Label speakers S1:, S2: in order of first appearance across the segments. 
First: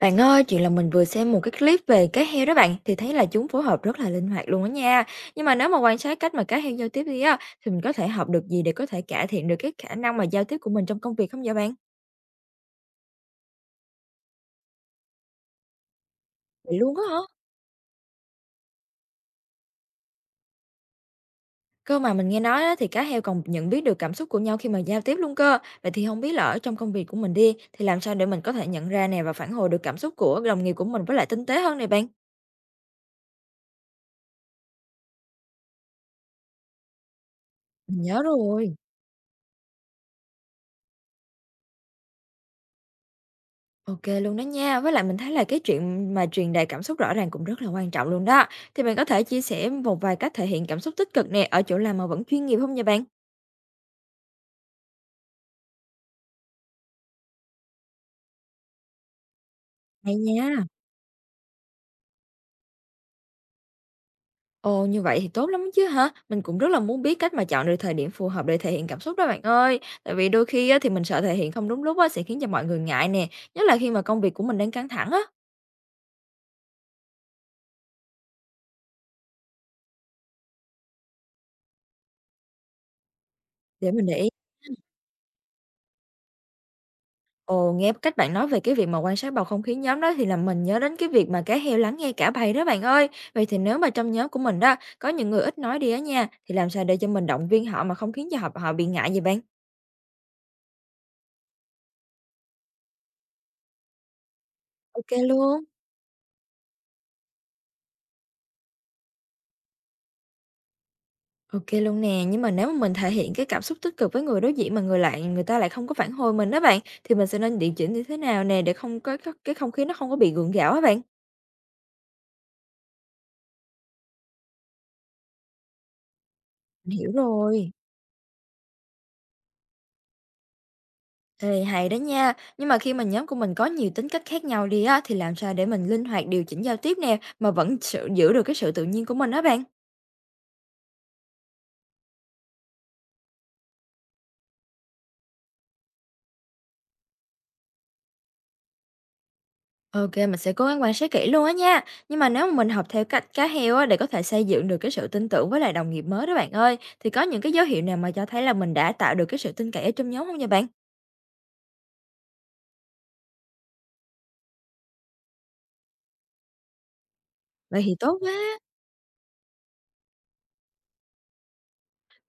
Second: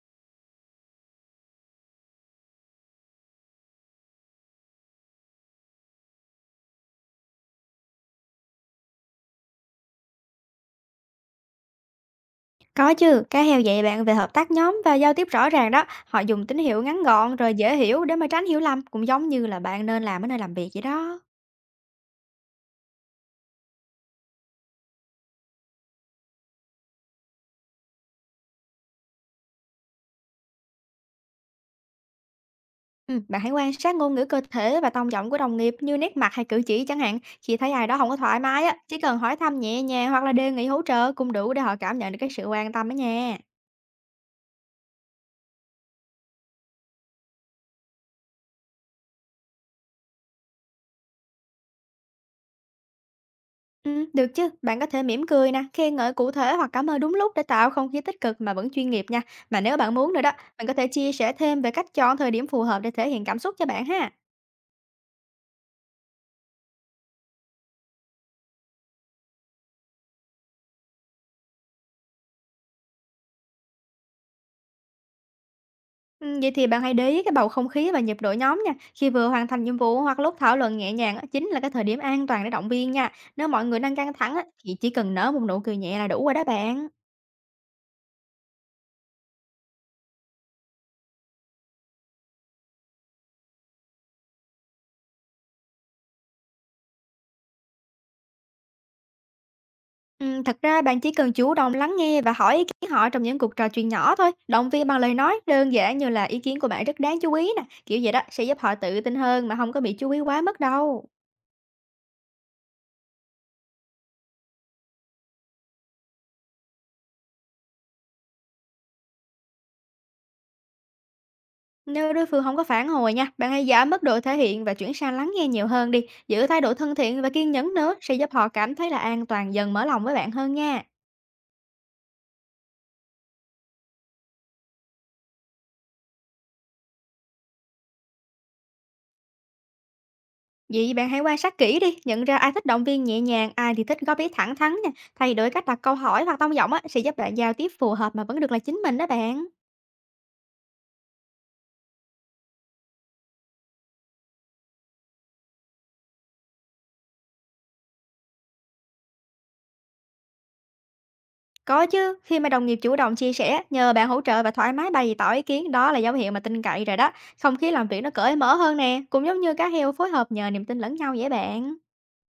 S1: Bạn ơi, chuyện là mình vừa xem một cái clip về cá heo đó bạn, thì thấy là chúng phối hợp rất là linh hoạt luôn đó nha. Nhưng mà nếu mà quan sát cách mà cá heo giao tiếp đi á, thì mình có thể học được gì để có thể cải thiện được cái khả năng mà giao tiếp của mình trong công việc không vậy bạn?
S2: Có chứ, cá heo dạy bạn về hợp tác nhóm và giao tiếp rõ ràng đó. Họ dùng tín
S1: Vậy
S2: hiệu
S1: luôn
S2: ngắn
S1: á hả?
S2: gọn rồi dễ hiểu để mà tránh hiểu lầm, cũng giống như là bạn nên làm ở nơi làm việc vậy đó.
S1: Cơ mà mình nghe nói á, thì cá heo còn nhận biết được cảm xúc của nhau khi mà giao tiếp luôn cơ. Vậy thì không biết là ở trong công việc của mình đi, thì làm sao để mình có thể nhận ra nè, và phản hồi được cảm xúc của đồng nghiệp của mình với lại tinh tế hơn này bạn?
S2: Ừ, bạn hãy quan sát ngôn ngữ cơ thể và tông giọng của đồng nghiệp, như nét mặt hay cử chỉ chẳng hạn. Khi thấy ai đó
S1: Mình
S2: không có
S1: nhớ
S2: thoải mái á,
S1: rồi.
S2: chỉ cần hỏi thăm nhẹ nhàng hoặc là đề nghị hỗ trợ cũng đủ để họ cảm nhận được cái sự quan tâm đó nha.
S1: OK luôn đó nha. Với lại mình thấy là cái chuyện mà truyền đạt cảm xúc rõ ràng cũng rất là quan trọng luôn đó. Thì bạn có thể chia sẻ một vài cách thể hiện cảm xúc tích cực nè, ở chỗ làm mà vẫn chuyên nghiệp không nha bạn?
S2: Ừ, được chứ, bạn có thể mỉm cười nè, khen ngợi cụ thể hoặc cảm ơn đúng lúc để tạo không khí tích cực mà vẫn chuyên nghiệp nha. Mà nếu bạn muốn
S1: Hay
S2: nữa đó, bạn
S1: nha.
S2: có thể chia sẻ thêm về cách chọn thời điểm phù hợp để thể hiện cảm xúc cho bạn ha.
S1: Ồ, như vậy thì tốt lắm chứ hả? Mình cũng rất là muốn biết cách mà chọn được thời điểm phù hợp để thể hiện cảm xúc đó bạn ơi. Tại vì đôi khi á, thì mình sợ thể hiện không đúng lúc á, sẽ khiến cho mọi người ngại nè, nhất là khi mà công việc của mình đang căng thẳng á.
S2: Vậy thì bạn hãy để ý cái bầu không khí và nhịp độ nhóm nha. Khi vừa hoàn thành nhiệm vụ hoặc lúc thảo luận nhẹ nhàng á, chính là cái thời điểm an toàn để động viên nha. Nếu mọi người
S1: Để
S2: đang
S1: mình
S2: căng
S1: để ý.
S2: thẳng á, thì chỉ cần nở một nụ cười nhẹ là đủ rồi đó bạn.
S1: Ồ, nghe cách bạn nói về cái việc mà quan sát bầu không khí nhóm đó, thì làm mình nhớ đến cái việc mà cá heo lắng nghe cả bầy đó bạn ơi. Vậy thì nếu mà trong nhóm của mình đó có những người ít nói đi á nha, thì làm sao để cho mình động viên họ mà không khiến cho họ họ bị ngại vậy bạn?
S2: Thật ra bạn chỉ cần chủ động lắng nghe và hỏi ý kiến họ trong những cuộc trò chuyện nhỏ thôi. Động viên bằng
S1: Ok
S2: lời nói
S1: luôn.
S2: đơn giản, như là ý kiến của bạn rất đáng chú ý nè. Kiểu vậy đó sẽ giúp họ tự tin hơn mà không có bị chú ý quá mất đâu.
S1: Ok luôn nè, nhưng mà nếu mà mình thể hiện cái cảm xúc tích cực với người đối diện mà người ta lại không có phản hồi mình đó bạn, thì mình sẽ nên điều chỉnh như thế nào nè, để không cái không khí nó không có bị gượng gạo á bạn.
S2: Nếu đối phương không có phản hồi nha, bạn hãy giảm mức độ thể hiện và chuyển sang lắng nghe nhiều hơn đi. Giữ thái độ thân
S1: Mình hiểu
S2: thiện và kiên
S1: rồi.
S2: nhẫn nữa sẽ giúp họ cảm thấy là an toàn, dần mở lòng với bạn hơn nha.
S1: Ê, hay đó nha. Nhưng mà khi mà nhóm của mình có nhiều tính cách khác nhau đi á, thì làm sao để mình linh hoạt điều chỉnh giao tiếp nè, mà vẫn giữ được cái sự tự nhiên của mình đó bạn?
S2: Vậy bạn hãy quan sát kỹ đi, nhận ra ai thích động viên nhẹ nhàng, ai thì thích góp ý thẳng thắn nha. Thay đổi cách đặt câu hỏi hoặc tông giọng á, sẽ giúp bạn giao tiếp phù hợp mà vẫn được là chính mình đó bạn.
S1: Ok, mình sẽ cố gắng quan sát kỹ luôn á nha. Nhưng mà nếu mà mình học theo cách cá heo á, để có thể xây dựng được cái sự tin tưởng với lại đồng nghiệp mới đó bạn ơi, thì có những cái dấu hiệu nào mà cho thấy là mình đã tạo được cái sự tin cậy ở trong nhóm không nha bạn?
S2: Có chứ, khi mà đồng nghiệp chủ động chia sẻ, nhờ bạn hỗ trợ và thoải mái bày tỏ ý kiến, đó là dấu hiệu mà tin cậy rồi đó. Không khí
S1: Vậy
S2: làm
S1: thì
S2: việc nó
S1: tốt
S2: cởi mở
S1: quá.
S2: hơn nè, cũng giống như cá heo phối hợp nhờ niềm tin lẫn nhau vậy bạn.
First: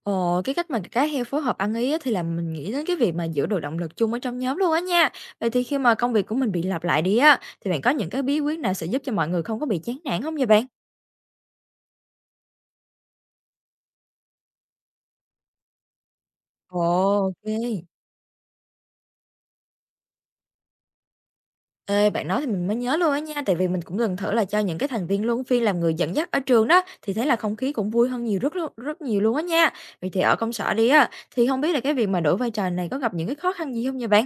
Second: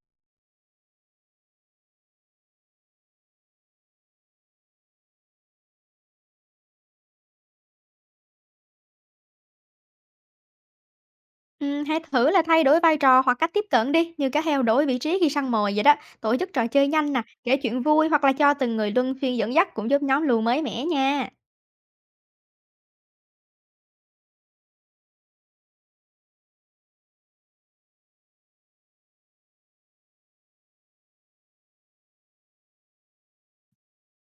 S1: Ồ, cái cách mà cá heo phối hợp ăn ý á, thì là mình nghĩ đến cái việc mà giữ được động lực chung ở trong nhóm luôn á nha. Vậy thì khi mà công việc của mình bị lặp lại đi á, thì bạn có những cái bí quyết nào sẽ giúp cho mọi người không có bị chán nản không vậy bạn?
S2: Hãy thử là thay đổi vai trò hoặc cách tiếp cận đi, như cá heo đổi vị trí khi săn mồi vậy đó. Tổ chức trò
S1: Ồ,
S2: chơi nhanh nè,
S1: ok.
S2: kể chuyện vui hoặc là cho từng người luân phiên dẫn dắt cũng giúp nhóm luôn mới mẻ nha.
S1: Ê, bạn nói thì mình mới nhớ luôn á nha, tại vì mình cũng từng thử là cho những cái thành viên luân phiên làm người dẫn dắt ở trường đó, thì thấy là không khí cũng vui hơn nhiều, rất nhiều luôn á nha. Vậy thì ở công sở đi á, thì không biết là cái việc mà đổi vai trò này có gặp những cái khó khăn gì không nha bạn?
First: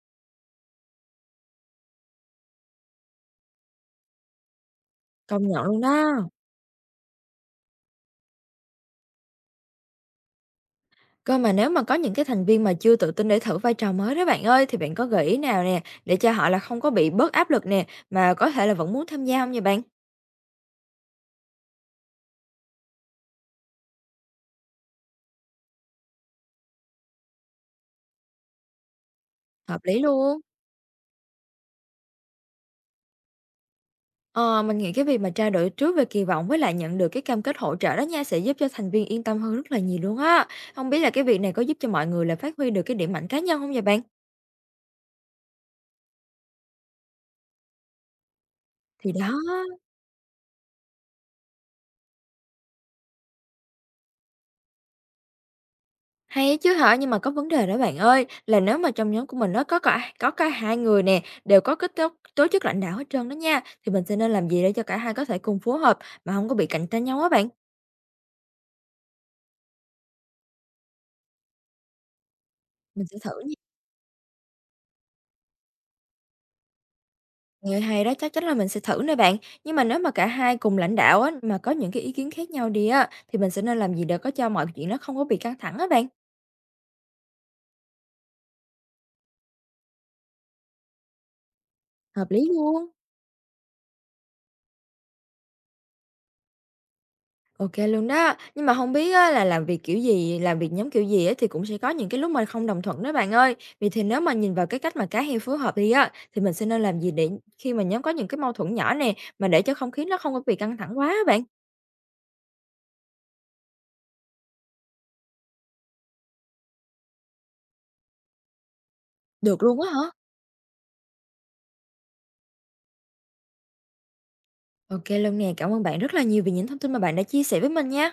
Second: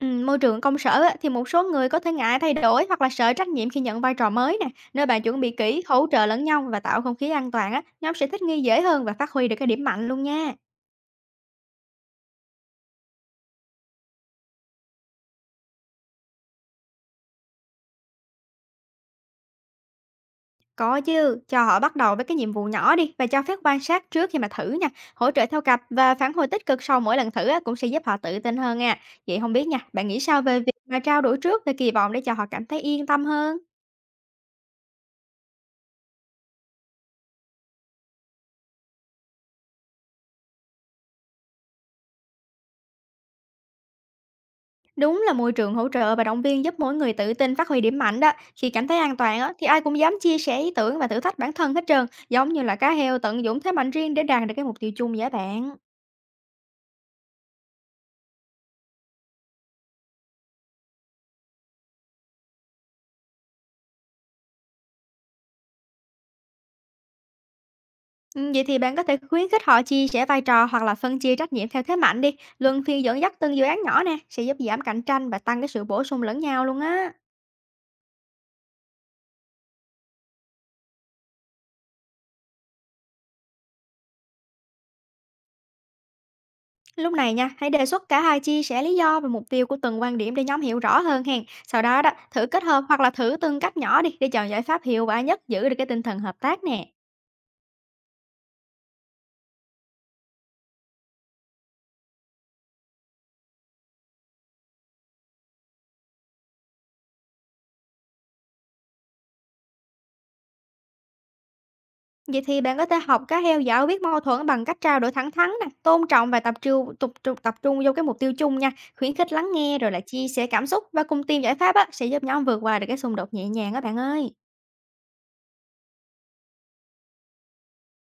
S2: Môi trường công sở á, thì một số người có thể ngại thay đổi hoặc là sợ trách nhiệm khi nhận vai trò mới nè. Nơi bạn chuẩn
S1: Công
S2: bị
S1: nhận luôn
S2: kỹ, hỗ
S1: đó.
S2: trợ lẫn nhau và tạo không khí an toàn á, nhóm sẽ thích nghi dễ hơn và phát huy được cái điểm mạnh luôn nha.
S1: Cơ mà nếu mà có những cái thành viên mà chưa tự tin để thử vai trò mới đó bạn ơi, thì bạn có gợi ý nào nè, để cho họ là không có bị bớt áp lực nè, mà có thể là vẫn muốn tham gia không vậy bạn?
S2: Có chứ, cho họ bắt đầu với cái nhiệm vụ nhỏ đi và cho phép quan sát trước khi mà thử nha. Hỗ trợ theo cặp và phản hồi tích cực sau mỗi lần thử á, cũng sẽ giúp họ tự tin hơn nha. Vậy không biết nha,
S1: Hợp lý
S2: bạn nghĩ
S1: luôn.
S2: sao về việc mà trao đổi trước về kỳ vọng để cho họ cảm thấy yên tâm hơn?
S1: Ờ, mình nghĩ cái việc mà trao đổi trước về kỳ vọng với lại nhận được cái cam kết hỗ trợ đó nha, sẽ giúp cho thành viên yên tâm hơn rất là nhiều luôn á. Không biết là cái việc này có giúp cho mọi người là phát huy được cái điểm mạnh cá nhân không vậy bạn?
S2: Đúng là môi trường hỗ trợ và động viên giúp mỗi người tự tin phát huy điểm mạnh đó. Khi cảm thấy
S1: Thì
S2: an
S1: đó.
S2: toàn á, thì ai cũng dám chia sẻ ý tưởng và thử thách bản thân hết trơn, giống như là cá heo tận dụng thế mạnh riêng để đạt được cái mục tiêu chung vậy bạn.
S1: Hay á chứ hả? Nhưng mà có vấn đề đó bạn ơi, là nếu mà trong nhóm của mình nó có cả hai người nè, đều có cái tố tố chất lãnh đạo hết trơn đó nha, thì mình sẽ nên làm gì để cho cả hai có thể cùng phối hợp mà không có bị cạnh tranh nhau á bạn?
S2: Vậy thì bạn có thể khuyến khích họ chia sẻ vai trò hoặc là phân chia trách nhiệm theo thế mạnh đi, luân phiên
S1: Mình sẽ
S2: dẫn dắt
S1: thử nha.
S2: từng dự án nhỏ nè, sẽ giúp giảm cạnh tranh và tăng cái sự bổ sung lẫn nhau luôn á.
S1: Nghe hay đó, chắc chắn là mình sẽ thử nè bạn. Nhưng mà nếu mà cả hai cùng lãnh đạo á, mà có những cái ý kiến khác nhau đi á, thì mình sẽ nên làm gì để có cho mọi chuyện nó không có bị căng thẳng á bạn?
S2: Lúc này nha, hãy đề xuất cả hai chia sẻ lý do và mục tiêu của từng quan điểm để nhóm hiểu rõ hơn hèn. Sau đó đó,
S1: Hợp
S2: thử
S1: lý
S2: kết hợp
S1: luôn.
S2: hoặc là thử từng cách nhỏ đi để chọn giải pháp hiệu quả nhất, giữ được cái tinh thần hợp tác nè.
S1: OK luôn đó. Nhưng mà không biết á, là làm việc kiểu gì, làm việc nhóm kiểu gì á, thì cũng sẽ có những cái lúc mà không đồng thuận đó bạn ơi. Vì thì nếu mà nhìn vào cái cách mà cá heo phối hợp đi á, thì mình sẽ nên làm gì để khi mà nhóm có những cái mâu thuẫn nhỏ nè, mà để cho không khí nó không có bị căng thẳng quá á bạn?
S2: Vậy thì bạn có thể học cách theo dõi biết mâu thuẫn bằng cách trao đổi thẳng thắn nè, tôn trọng và tập trung vô cái mục tiêu chung nha, khuyến khích lắng
S1: Được
S2: nghe
S1: luôn
S2: rồi
S1: á
S2: là
S1: hả?
S2: chia sẻ cảm xúc và cùng tìm giải pháp á, sẽ giúp nhóm vượt qua được cái xung đột nhẹ nhàng các bạn ơi.
S1: OK luôn nè. Cảm ơn bạn rất là nhiều vì những thông tin mà bạn đã chia sẻ với mình nha.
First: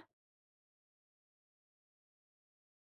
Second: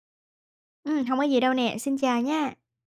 S2: Ừ, không có gì đâu nè, xin chào nha.